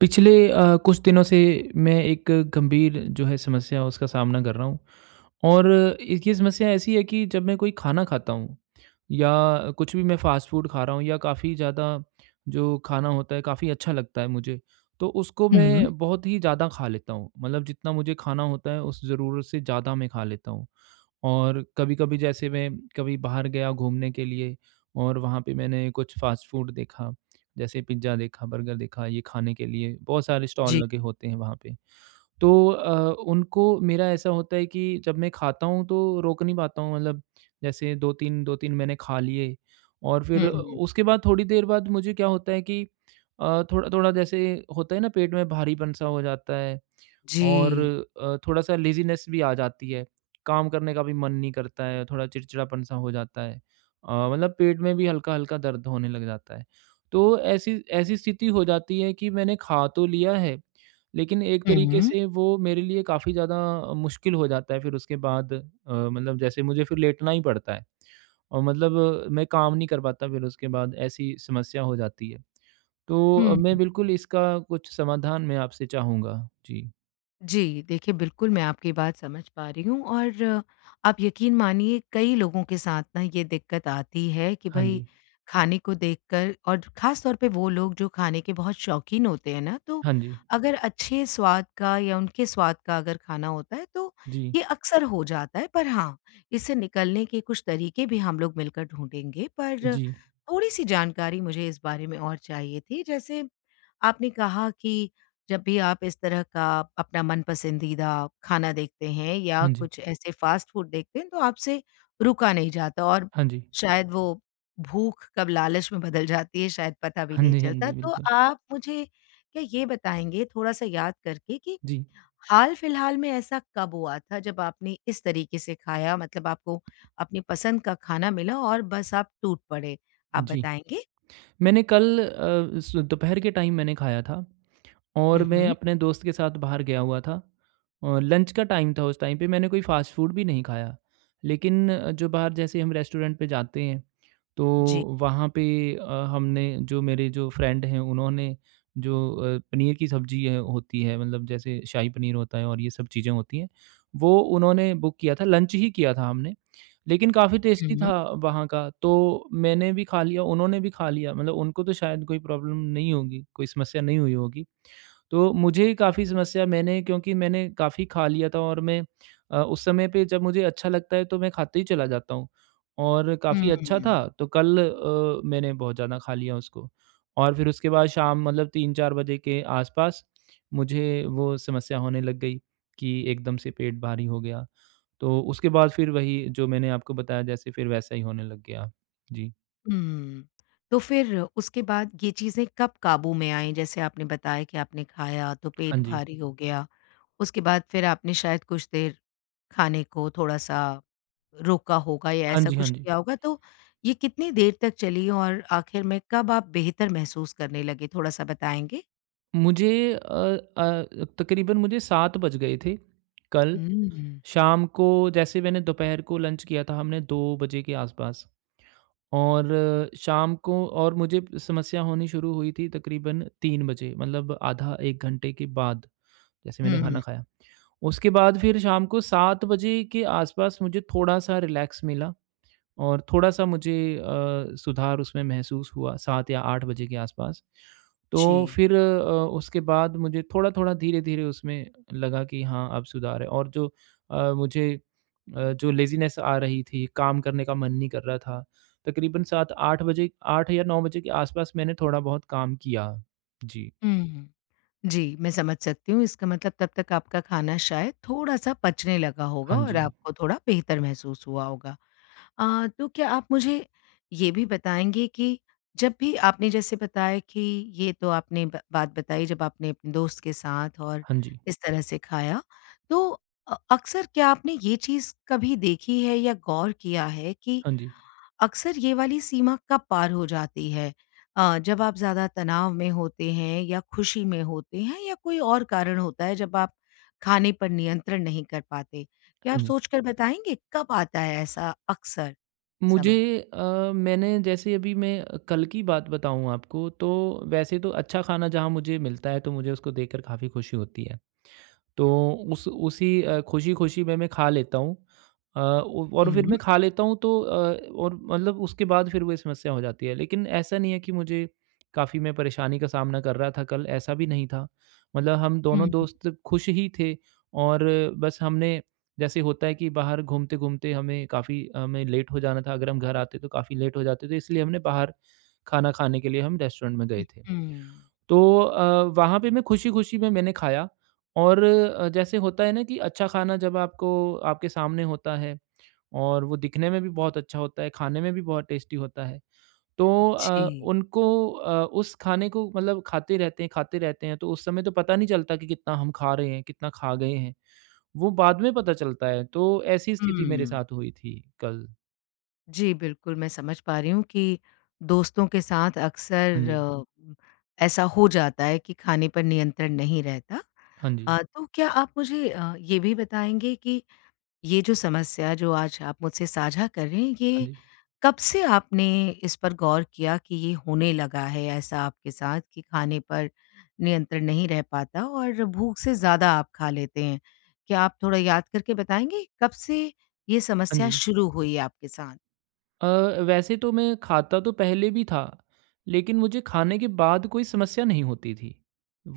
पिछले अ, कुछ दिनों से मैं एक गंभीर जो है समस्या, उसका सामना कर रहा हूँ। और इसकी समस्या ऐसी है कि जब मैं कोई खाना खाता हूँ, या कुछ भी मैं फ़ास्ट फ़ूड खा रहा हूँ या काफ़ी ज़्यादा जो खाना होता है, काफ़ी अच्छा लगता है मुझे, तो उसको हुँ। मैं बहुत ही ज़्यादा खा लेता हूँ। मतलब जितना मुझे खाना होता है, उस ज़रूरत से ज़्यादा मैं खा लेता हूँ। और कभी-कभी जैसे मैं, कभी बाहर गया घूमने के लिए और वहाँ पे मैंने कुछ फ़ास्ट फ़ूड देखा, जैसे पिज़्ज़ा देखा, बर्गर देखा, ये खाने के लिए बहुत सारे स्टॉल जी। लगे होते हैं वहाँ पे, तो अ, उनको मेरा ऐसा होता है कि, जब मैं खाता हूँ तो रोक नहीं पाता हूँ, मतलब जैसे 2-3 2-3 मैंने खा लिए और फिर अ, हुँ। उसके बाद थोड़ी देर बाद मुझे क्या होता है कि अ, थोड़ा-थोड़ा जैसे होता है ना पेट में भारीपन-सा हो जाता है। और जी। अ, थोड़ा-सा लेज़ीनेस भी आ जाती है, काम करने का भी मन नहीं करता है, थोड़ा चिड़चिड़ापन-सा हो जाता है। अ, मतलब पेट में भी हल्का-हल्का दर्द होने लग जाता है, तो ऐसी ऐसी स्थिति हो जाती है कि मैंने खा तो लिया है, लेकिन एक तरीक़े हुँ। से वो मेरे लिए काफ़ी ज़्यादा मुश्किल हो जाता है फिर उसके बाद अ, मतलब जैसे मुझे फिर लेटना ही पड़ता है। और मतलब मैं काम नहीं कर पाता फिर उसके बाद, ऐसी समस्या हो जाती है। तो अ, मैं हुँ। बिल्कुल इसका कुछ समाधान मैं आपसे चाहूँगा, जी। जी, देखिए बिल्कुल मैं आपकी बात समझ पा रही हूँ और आप यकीन मानिए कई लोगों के साथ ना ये दिक्कत आती है कि हाँ भई, जी। खाने को देखकर और ख़ास तौर पे वो लोग जो खाने के बहुत शौक़ीन होते हैं ना, तो हाँ जी। अगर अच्छे स्वाद का या उनके स्वाद का अगर खाना होता है, तो जी। ये अक्सर हो जाता है पर हाँ, इससे निकलने के कुछ तरीके भी हम लोग मिलकर ढूँढेंगे, पर जी। थोड़ी सी जानकारी मुझे इस बारे में और चाहिए थी जैसे, आपने कहा कि जब भी आप इस तरह का अपना मनपसंदीदा, खाना देखते हैं या हाँ जी। कुछ ऐसे फ़ास्ट फ़ूड देखते हैं, तो आपसे रुका नहीं जाता और हाँ जी। शायद वो भूख कब लालच में बदल जाती है शायद पता भी हाँ नहीं जी, हाँ चलता। जी तो बिल्कुल। आप मुझे क्या ये बताएँगे, थोड़ा-सा याद करके कि, जी। हाल-फिलहाल में ऐसा कब हुआ था जब आपने इस तरीके से खाया? मतलब आपको अपनी पसंद का खाना मिला और बस आप टूट पड़े, आप जी। बताएँगे? मैंने कल अ, स दोपहर के टाइम मैंने खाया था। हुँ, और मैं हुँ। अपने दोस्त के साथ बाहर गया हुआ था। और लंच का टाइम था उस टाइम पे मैंने कोई फ़ास्ट फ़ूड भी नहीं खाया, लेकिन अ, जो बाहर जैसे हम रेस्टोरेंट पे जाते हैं। तो जी। वहाँ पे अ, हमने जो मेरे जो फ्रेंड है उन्होंने जो अ, पनीर की सब्ज़ी है होती है मतलब जैसे शाही पनीर होता है और ये सब चीज़ें होती हैं। वो उन्होंने बुक किया था लंच ही किया था हमने। लेकिन काफ़ी टेस्टी हुँ। था वहाँ का, तो मैंने भी खा लिया, उन्होंने भी खा लिया, मतलब उनको तो शायद कोई प्रॉब्लम नहीं होगी, कोई समस्या नहीं हुई होगी। तो मुझे ही काफ़ी समस्या मैंने क्योंकि मैंने काफ़ी खा लिया था और मैं अ, उस समय पे जब मुझे अच्छा लगता है, तो मैं खाते ही चला जाता हूँ। और काफ़ी अच्छा था हुँ। तो कल अ, मैंने बहुत ज़्यादा खा लिया उसको। और फिर उसके बाद शाम मतलब 3-4 बजे के आसपास, मुझे वो समस्या होने लग गई कि एकदम से पेट भारी हो गया। तो उसके बाद फिर वही, जो मैंने आपको बताया जैसे, फिर वैसा ही होने लग गया। जी। हुँ, तो फिर उसके बाद ये चीज़ें कब काबू में आईं? जैसे आपने बताया कि आपने खाया तो हाँ पेट जी। भारी हो गया, उसके बाद फिर आपने शायद कुछ देर खाने को थोड़ा-सा रोका होगा या हाँ ऐसा जी, हाँ कुछ जी। किया होगा तो ये कितनी देर तक चली और आखिर में कब आप बेहतर महसूस करने लगे थोड़ा-सा बताएँगे? मुझे अ अ अ, तकरीबन मुझे 7 बज गए थे, कल हम्म। शाम को जैसे मैंने दोपहर को लंच किया था हमने 2 बजे के आसपास। और शाम को और मुझे समस्या होनी शुरू हुई थी तकरीबन 3 बजे मतलब आधा 1 घंटे के बाद, जैसे मैंने खाना हुँ। खाया। उसके बाद फिर शाम को 7 बजे के आसपास मुझे थोड़ा-सा रिलैक्स मिला और थोड़ा-सा मुझे अ, सुधार उसमें महसूस हुआ 7 या 8 बजे के आसपास। तो जी। फिर अ, उसके बाद मुझे थोड़ा-थोड़ा धीरे-धीरे उसमें लगा कि हाँ, अब सुधार है, और जो अ, मुझे अ, जो लेज़ीनेस आ रही थी, काम करने का मन नहीं कर रहा था, तकरीबन 7-8 बजे, 8 या 9 बजे के आस-पास मैंने थोड़ा-बहुत काम किया। जी। हुँ, हुँ। जी, मैं समझ सकती हूँ इसका मतलब तब तक आपका खाना शायद थोड़ा-सा पचने लगा होगा हाँ और जी। आपको थोड़ा बेहतर महसूस हुआ होगा। अ, तो क्या आप मुझे ये भी बताएँगे कि जब भी आपने जैसे बताया कि ये तो आपने ब बात बताई जब आपने अपने दोस्त के साथ और हाँ जी। इस तरह से खाया तो, अ, अक्सर क्या आपने ये चीज़ कभी देखी है या गौर किया है कि हाँ जी। अक्सर ये वाली सीमा कब पार हो जाती है? अ, जब आप ज़्यादा तनाव में होते हैं या खुशी में होते हैं या कोई और कारण होता है जब आप, खाने पर नियंत्रण नहीं कर पाते? क्या आप हाँ जी। सोच कर बताएँगे कब आता है ऐसा अक्सर समय? मुझे अ, मैंने जैसे अभी मैं कल की बात बताऊँ आपको तो वैसे तो अच्छा खाना जहाँ मुझे मिलता है तो मुझे उसको देखकर काफ़ी खुशी होती है। तो उस उसी खुशी-खुशी में मैं खा लेता हूँ। अ, उ और फिर हुँ। मैं खा लेता हूँ तो अ, और मतलब उसके बाद फिर वोही समस्या हो जाती है लेकिन ऐसा नहीं है कि मुझे काफ़ी मैं परेशानी का सामना कर रहा था कल ऐसा भी नहीं था। मतलब हम हुँ, दोनों हुँ। दोस्त खुश ही थे और बस हमने, जैसे होता है कि बाहर घूमते-घूमते हमें काफ़ी हमें लेट हो जाना था अगर हम घर आते तो काफ़ी लेट हो जाते थे इसलिए हमने बाहर खाना खाने के लिए हम रेस्टोरेंट में गए थे। उहुँ। तो अ, वहाँ पे मैं खुशी-खुशी में मैंने खाया और अ, जैसे होता है ना कि अच्छा खाना जब आपको आपके सामने होता है, और वो दिखने में भी बहुत अच्छा होता है खाने में भी बहुत टेस्टी होता है, तो अ, जी। उनको अ, उस खाने को मतलब खाते रहते हैं खाते रहते हैं तो उस समय तो पता नहीं चलता कि कितना हम खा रहे हैं, कितना खा गए हैं, वो बाद में पता चलता है, तो ऐसी स्थिति मेरे हुँ। साथ हुई थी कल। जी बिल्कुल, मैं समझ पा रही हूँ कि दोस्तों के साथ हाँ जी। अक्सर, ऐसा हो जाता है कि खाने पर नियंत्रण नहीं रहता। हाँ जी। अ, तो क्या आप मुझे अ, ये भी बताएँगे कि, ये जो समस्या जो आज आप मुझसे साझा कर रहे हैं, हाँ ये जी। कब से आपने इस पर गौर किया कि ये होने लगा है, ऐसा आपके साथ कि खाने पर नियंत्रण नहीं रह पाता? और भूख से ज़्यादा आप खा लेते हैं? क्या आप थोड़ा याद करके बताएँगे, कब से ये हाँ समस्या जी। शुरू हुई है आपके साथ? अ, वैसे तो मैं खाता तो पहले भी था। लेकिन मुझे खाने के बाद कोई समस्या नहीं होती थी।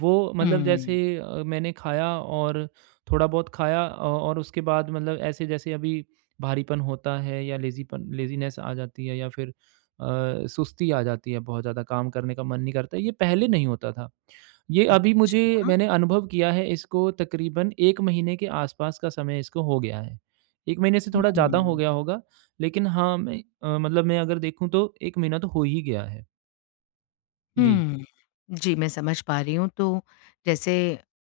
वो मतलब जैसे हुँ। अ, मैंने खाया और थोड़ा बहुत खाया अ, और उसके बाद मतलब ऐसे जैसे अभी भारीपन होता है या लेज़ीपन लेज़ीनेस आ जाती है या फिर अ, सुस्ती आ जाती है बहुत ज़्यादा, काम करने का मन नहीं करता। ये पहले नहीं होता था। ये अभी मुझे अच्छा। मैंने अनुभव किया है इसको तकरीबन 1 महीने के आस-पास का समय इसको हो गया है। 1 महीने से थोड़ा ज़्यादा हो हुँ। गया होगा, लेकिन हाँ मैं अ, मतलब मैं अगर देखूँ तो 1 महीना तो हो ही गया है। जी। हुँ। जी मैं समझ पा रही हूँ। तो जैसे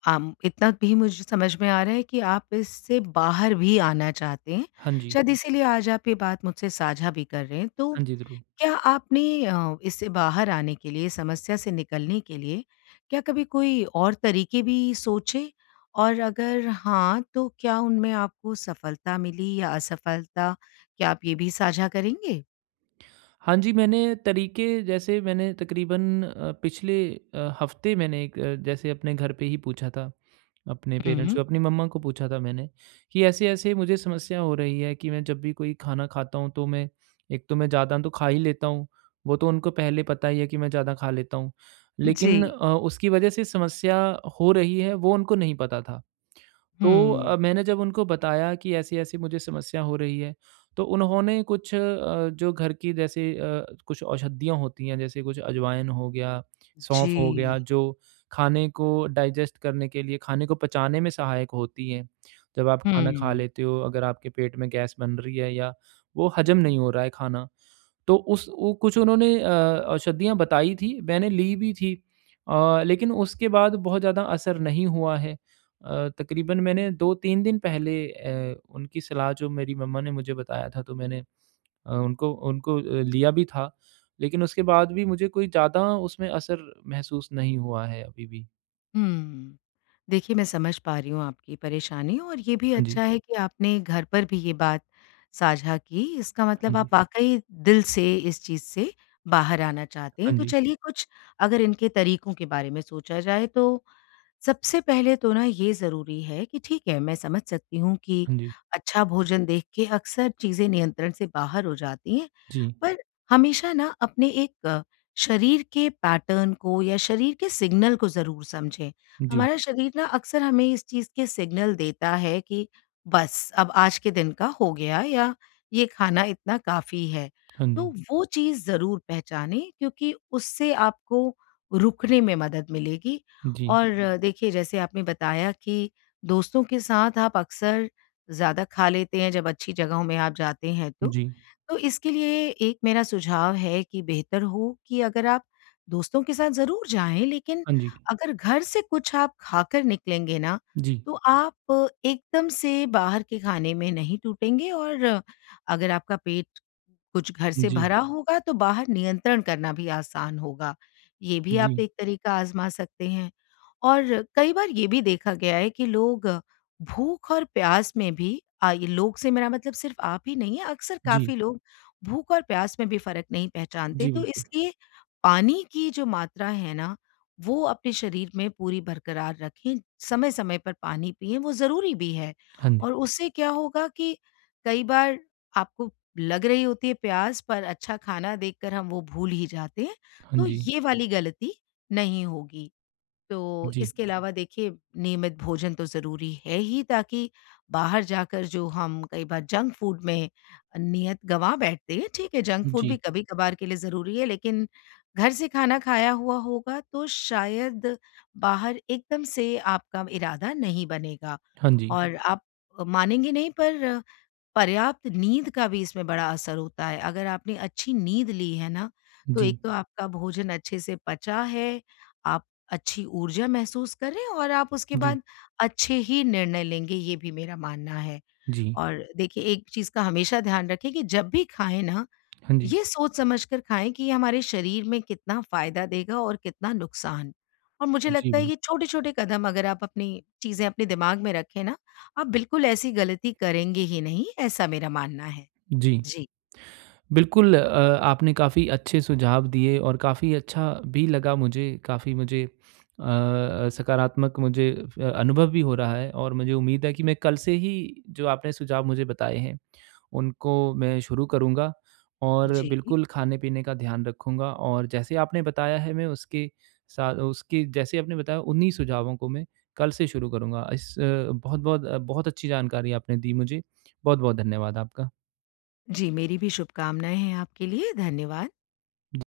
आम इतना भी मुझे समझ में आ रहा है कि आप इससे बाहर भी आना चाहते हैं। हाँ जी। शायद इसीलिए आज आप ये बात मुझसे साझा भी कर रहे हैं। तो हाँ जी। ज़रूर। क्या आपने अ, इससे बाहर आने के लिए समस्या से निकलने के लिए क्या कभी कोई और तरीक़े भी सोचे? और अगर हाँ, तो क्या उनमें आपको सफलता मिली या असफलता? क्या आप ये भी साझा करेंगे? हाँ जी, मैंने तरीक़े जैसे मैंने तक़रीबन अ, पिछले अ, हफ़्ते मैंने एक अ, जैसे अपने घर पे ही पूछा था। अपने हुँ, पेरेंट्स को, हुँ। अपनी मम्मा को पूछा था मैंने। कि ऐसे-ऐसे मुझे समस्या हो रही है कि मैं जब भी कोई खाना खाता हूँ तो मैं एक तो मैं ज़्यादा तो खा ही लेता हूँ। वो तो उनको पहले पता ही है कि मैं ज़्यादा खा लेता हूँ। लेकिन जी। अ, उसकी वज़ह से समस्या हो रही है वो उनको नहीं पता था। तो हुँ। अ, मैंने जब उनको बताया कि ऐसी-ऐसी मुझे समस्या हो रही है, तो उन्होंने कुछ अ, जो घर की जैसे अ, कुछ औषधियाँ होती हैं जैसे कुछ अजवाइन हो गया, सौंफ हो गया जी। जो खाने को डाइजेस्ट करने के लिए, खाने को पचाने में सहायक होती है। जब आप खाना हुँ, खा हुँ। लेते हो अगर आपके पेट में गैस बन रही है या वो हजम नहीं हो रहा है खाना तो उस वो कुछ उन्होंने अ, औषधियाँ बताई थी। मैंने ली भी थी। अ, लेकिन उसके बाद बहुत ज़्यादा असर नहीं हुआ है। अ, तक़रीबन मैंने 2-3 दिन पहले ए उनकी सलाह जो मेरी मम्मा ने मुझे बताया था तो मैंने अ, उनको उनको लिया भी था। लेकिन उसके बाद भी मुझे कोई ज़्यादा उसमें असर महसूस नहीं हुआ है अभी भी। हुँ। देखिए मैं समझ पा रही हूँ आपकी परेशानी और ये भी हाँ जी। अच्छा है कि आपने घर पर भी ये बात साझा की, इसका हाँ मतलब जी। आप वाक़ई दिल से इस चीज़ से बाहर आना चाहते हैं। हाँ तो जी। चलिए कुछ अगर इनके तरीकों के बारे में सोचा जाए तो, सबसे पहले तो ना ये ज़रूरी है कि ठीक है मैं समझ सकती हूँ कि हाँ जी। अच्छा भोजन देख के अक्सर चीज़ें नियंत्रण से बाहर हो जाती हैं, जी। पर हमेशा ना अपने एक शरीर के पैटर्न को या शरीर के सिग्नल को ज़रूर समझें। जी। हमारा शरीर ना अक्सर हमें इस चीज़ के सिग्नल देता है कि बस! अब आज के दिन का हो गया या ये खाना इतना काफ़ी है। हाँ जी। तो वो चीज़ ज़रूर पहचानें क्योंकि उससे आपको रुकने में मदद मिलेगी जी। और देखिए जैसे आपने बताया कि दोस्तों के साथ आप अक्सर ज़्यादा खा लेते हैं जब अच्छी जगहों में आप जाते हैं तो। जी। तो इसके लिए एक मेरा सुझाव है कि बेहतर हो कि अगर आप दोस्तों के साथ ज़रूर जाएँ लेकिन हाँ जी। अगर घर से कुछ आप खाकर निकलेंगे ना जी। तो आप एकदम से बाहर के खाने में नहीं टूटेंगे और अगर आपका पेट कुछ घर से जी। भरा होगा तो बाहर नियंत्रण करना भी आसान होगा। ये भी आप जी। एक तरीका आज़मा सकते हैं। और कई बार ये भी देखा गया है कि लोग भूख और प्यास में भी अ, ये लोग से मेरा मतलब सिर्फ़ आप ही नहीं है, अक्सर जी। काफ़ी लोग भूख और प्यास में भी फ़र्क नहीं पहचानते जी, तो बिल्कुल। इसलिए पानी की जो मात्रा है ना वो अपने शरीर में पूरी बरकरार रखें। समय-समय पर पानी पिएँ वो ज़रूरी भी है। हाँ जी। और उससे क्या होगा कि कई बार आपको लग रही होती है प्यास पर अच्छा खाना देख कर हम वो भूल ही जाते हैं, हाँ तो जी। ये वाली गलती नहीं होगी। तो जी। इसके अलावा देखिए नियमित भोजन तो ज़रूरी है ही ताकि बाहर जाकर जो हम कई बार जंक फ़ूड में नियत गवा बैठते हैं, ठीक है, जंक फ़ूड जी। भी कभी-कभार के लिए ज़रूरी है लेकिन घर से खाना खाया हुआ होगा तो शायद बाहर एकदम से आपका इरादा नहीं बनेगा। हाँ जी। और आप मानेंगे नहीं पर पर्याप्त नींद का भी इसमें बड़ा असर होता है। अगर आपने अच्छी नींद ली है ना, तो एक जी। तो आपका भोजन अच्छे से पचा है, आप अच्छी ऊर्जा महसूस करें और आप उसके जी। बाद अच्छे ही निर्णय लेंगे ये भी मेरा मानना है। जी। और देखिए एक चीज़ का हमेशा ध्यान रखें कि जब भी खाएँ ना, हाँ जी। ये सोच समझकर खाएँ कि ये हमारे शरीर में कितना फ़ायदा देगा और कितना नुकसान। और मुझे जी, लगता है कि बिल्क ये छोटे-छोटे कदम अगर आप अपनी चीज़ें अपने दिमाग में रखें ना, आप बिल्कुल ऐसी गलती करेंगे ही नहीं, ऐसा मेरा मानना है। जी। जी। बिल्कुल अ, आपने काफ़ी अच्छे सुझाव दिए और काफ़ी अच्छा भी लगा मुझे, काफ़ी मुझे अ, सकारात्मक मुझे अनुभव भी हो रहा है। और मुझे उम्मीद है कि मैं कल से ही जो आपने सुझाव मुझे बताए हैं उनको मैं शुरू करूँगा और जी। बिल्कुल खाने-पीने का ध्यान रखूँगा। और जैसे आपने बताया है मैं उसके सा उसकी जैसे आपने बताया उन्ही सुझावों को मैं कल से शुरू करूँगा। इस अ, बहुत-बहुत अ, बहुत अच्छी जानकारी आपने दी मुझे। बहुत-बहुत धन्यवाद आपका। जी, मेरी भी शुभकामनाएँ हैं आपके लिए। धन्यवाद। जी।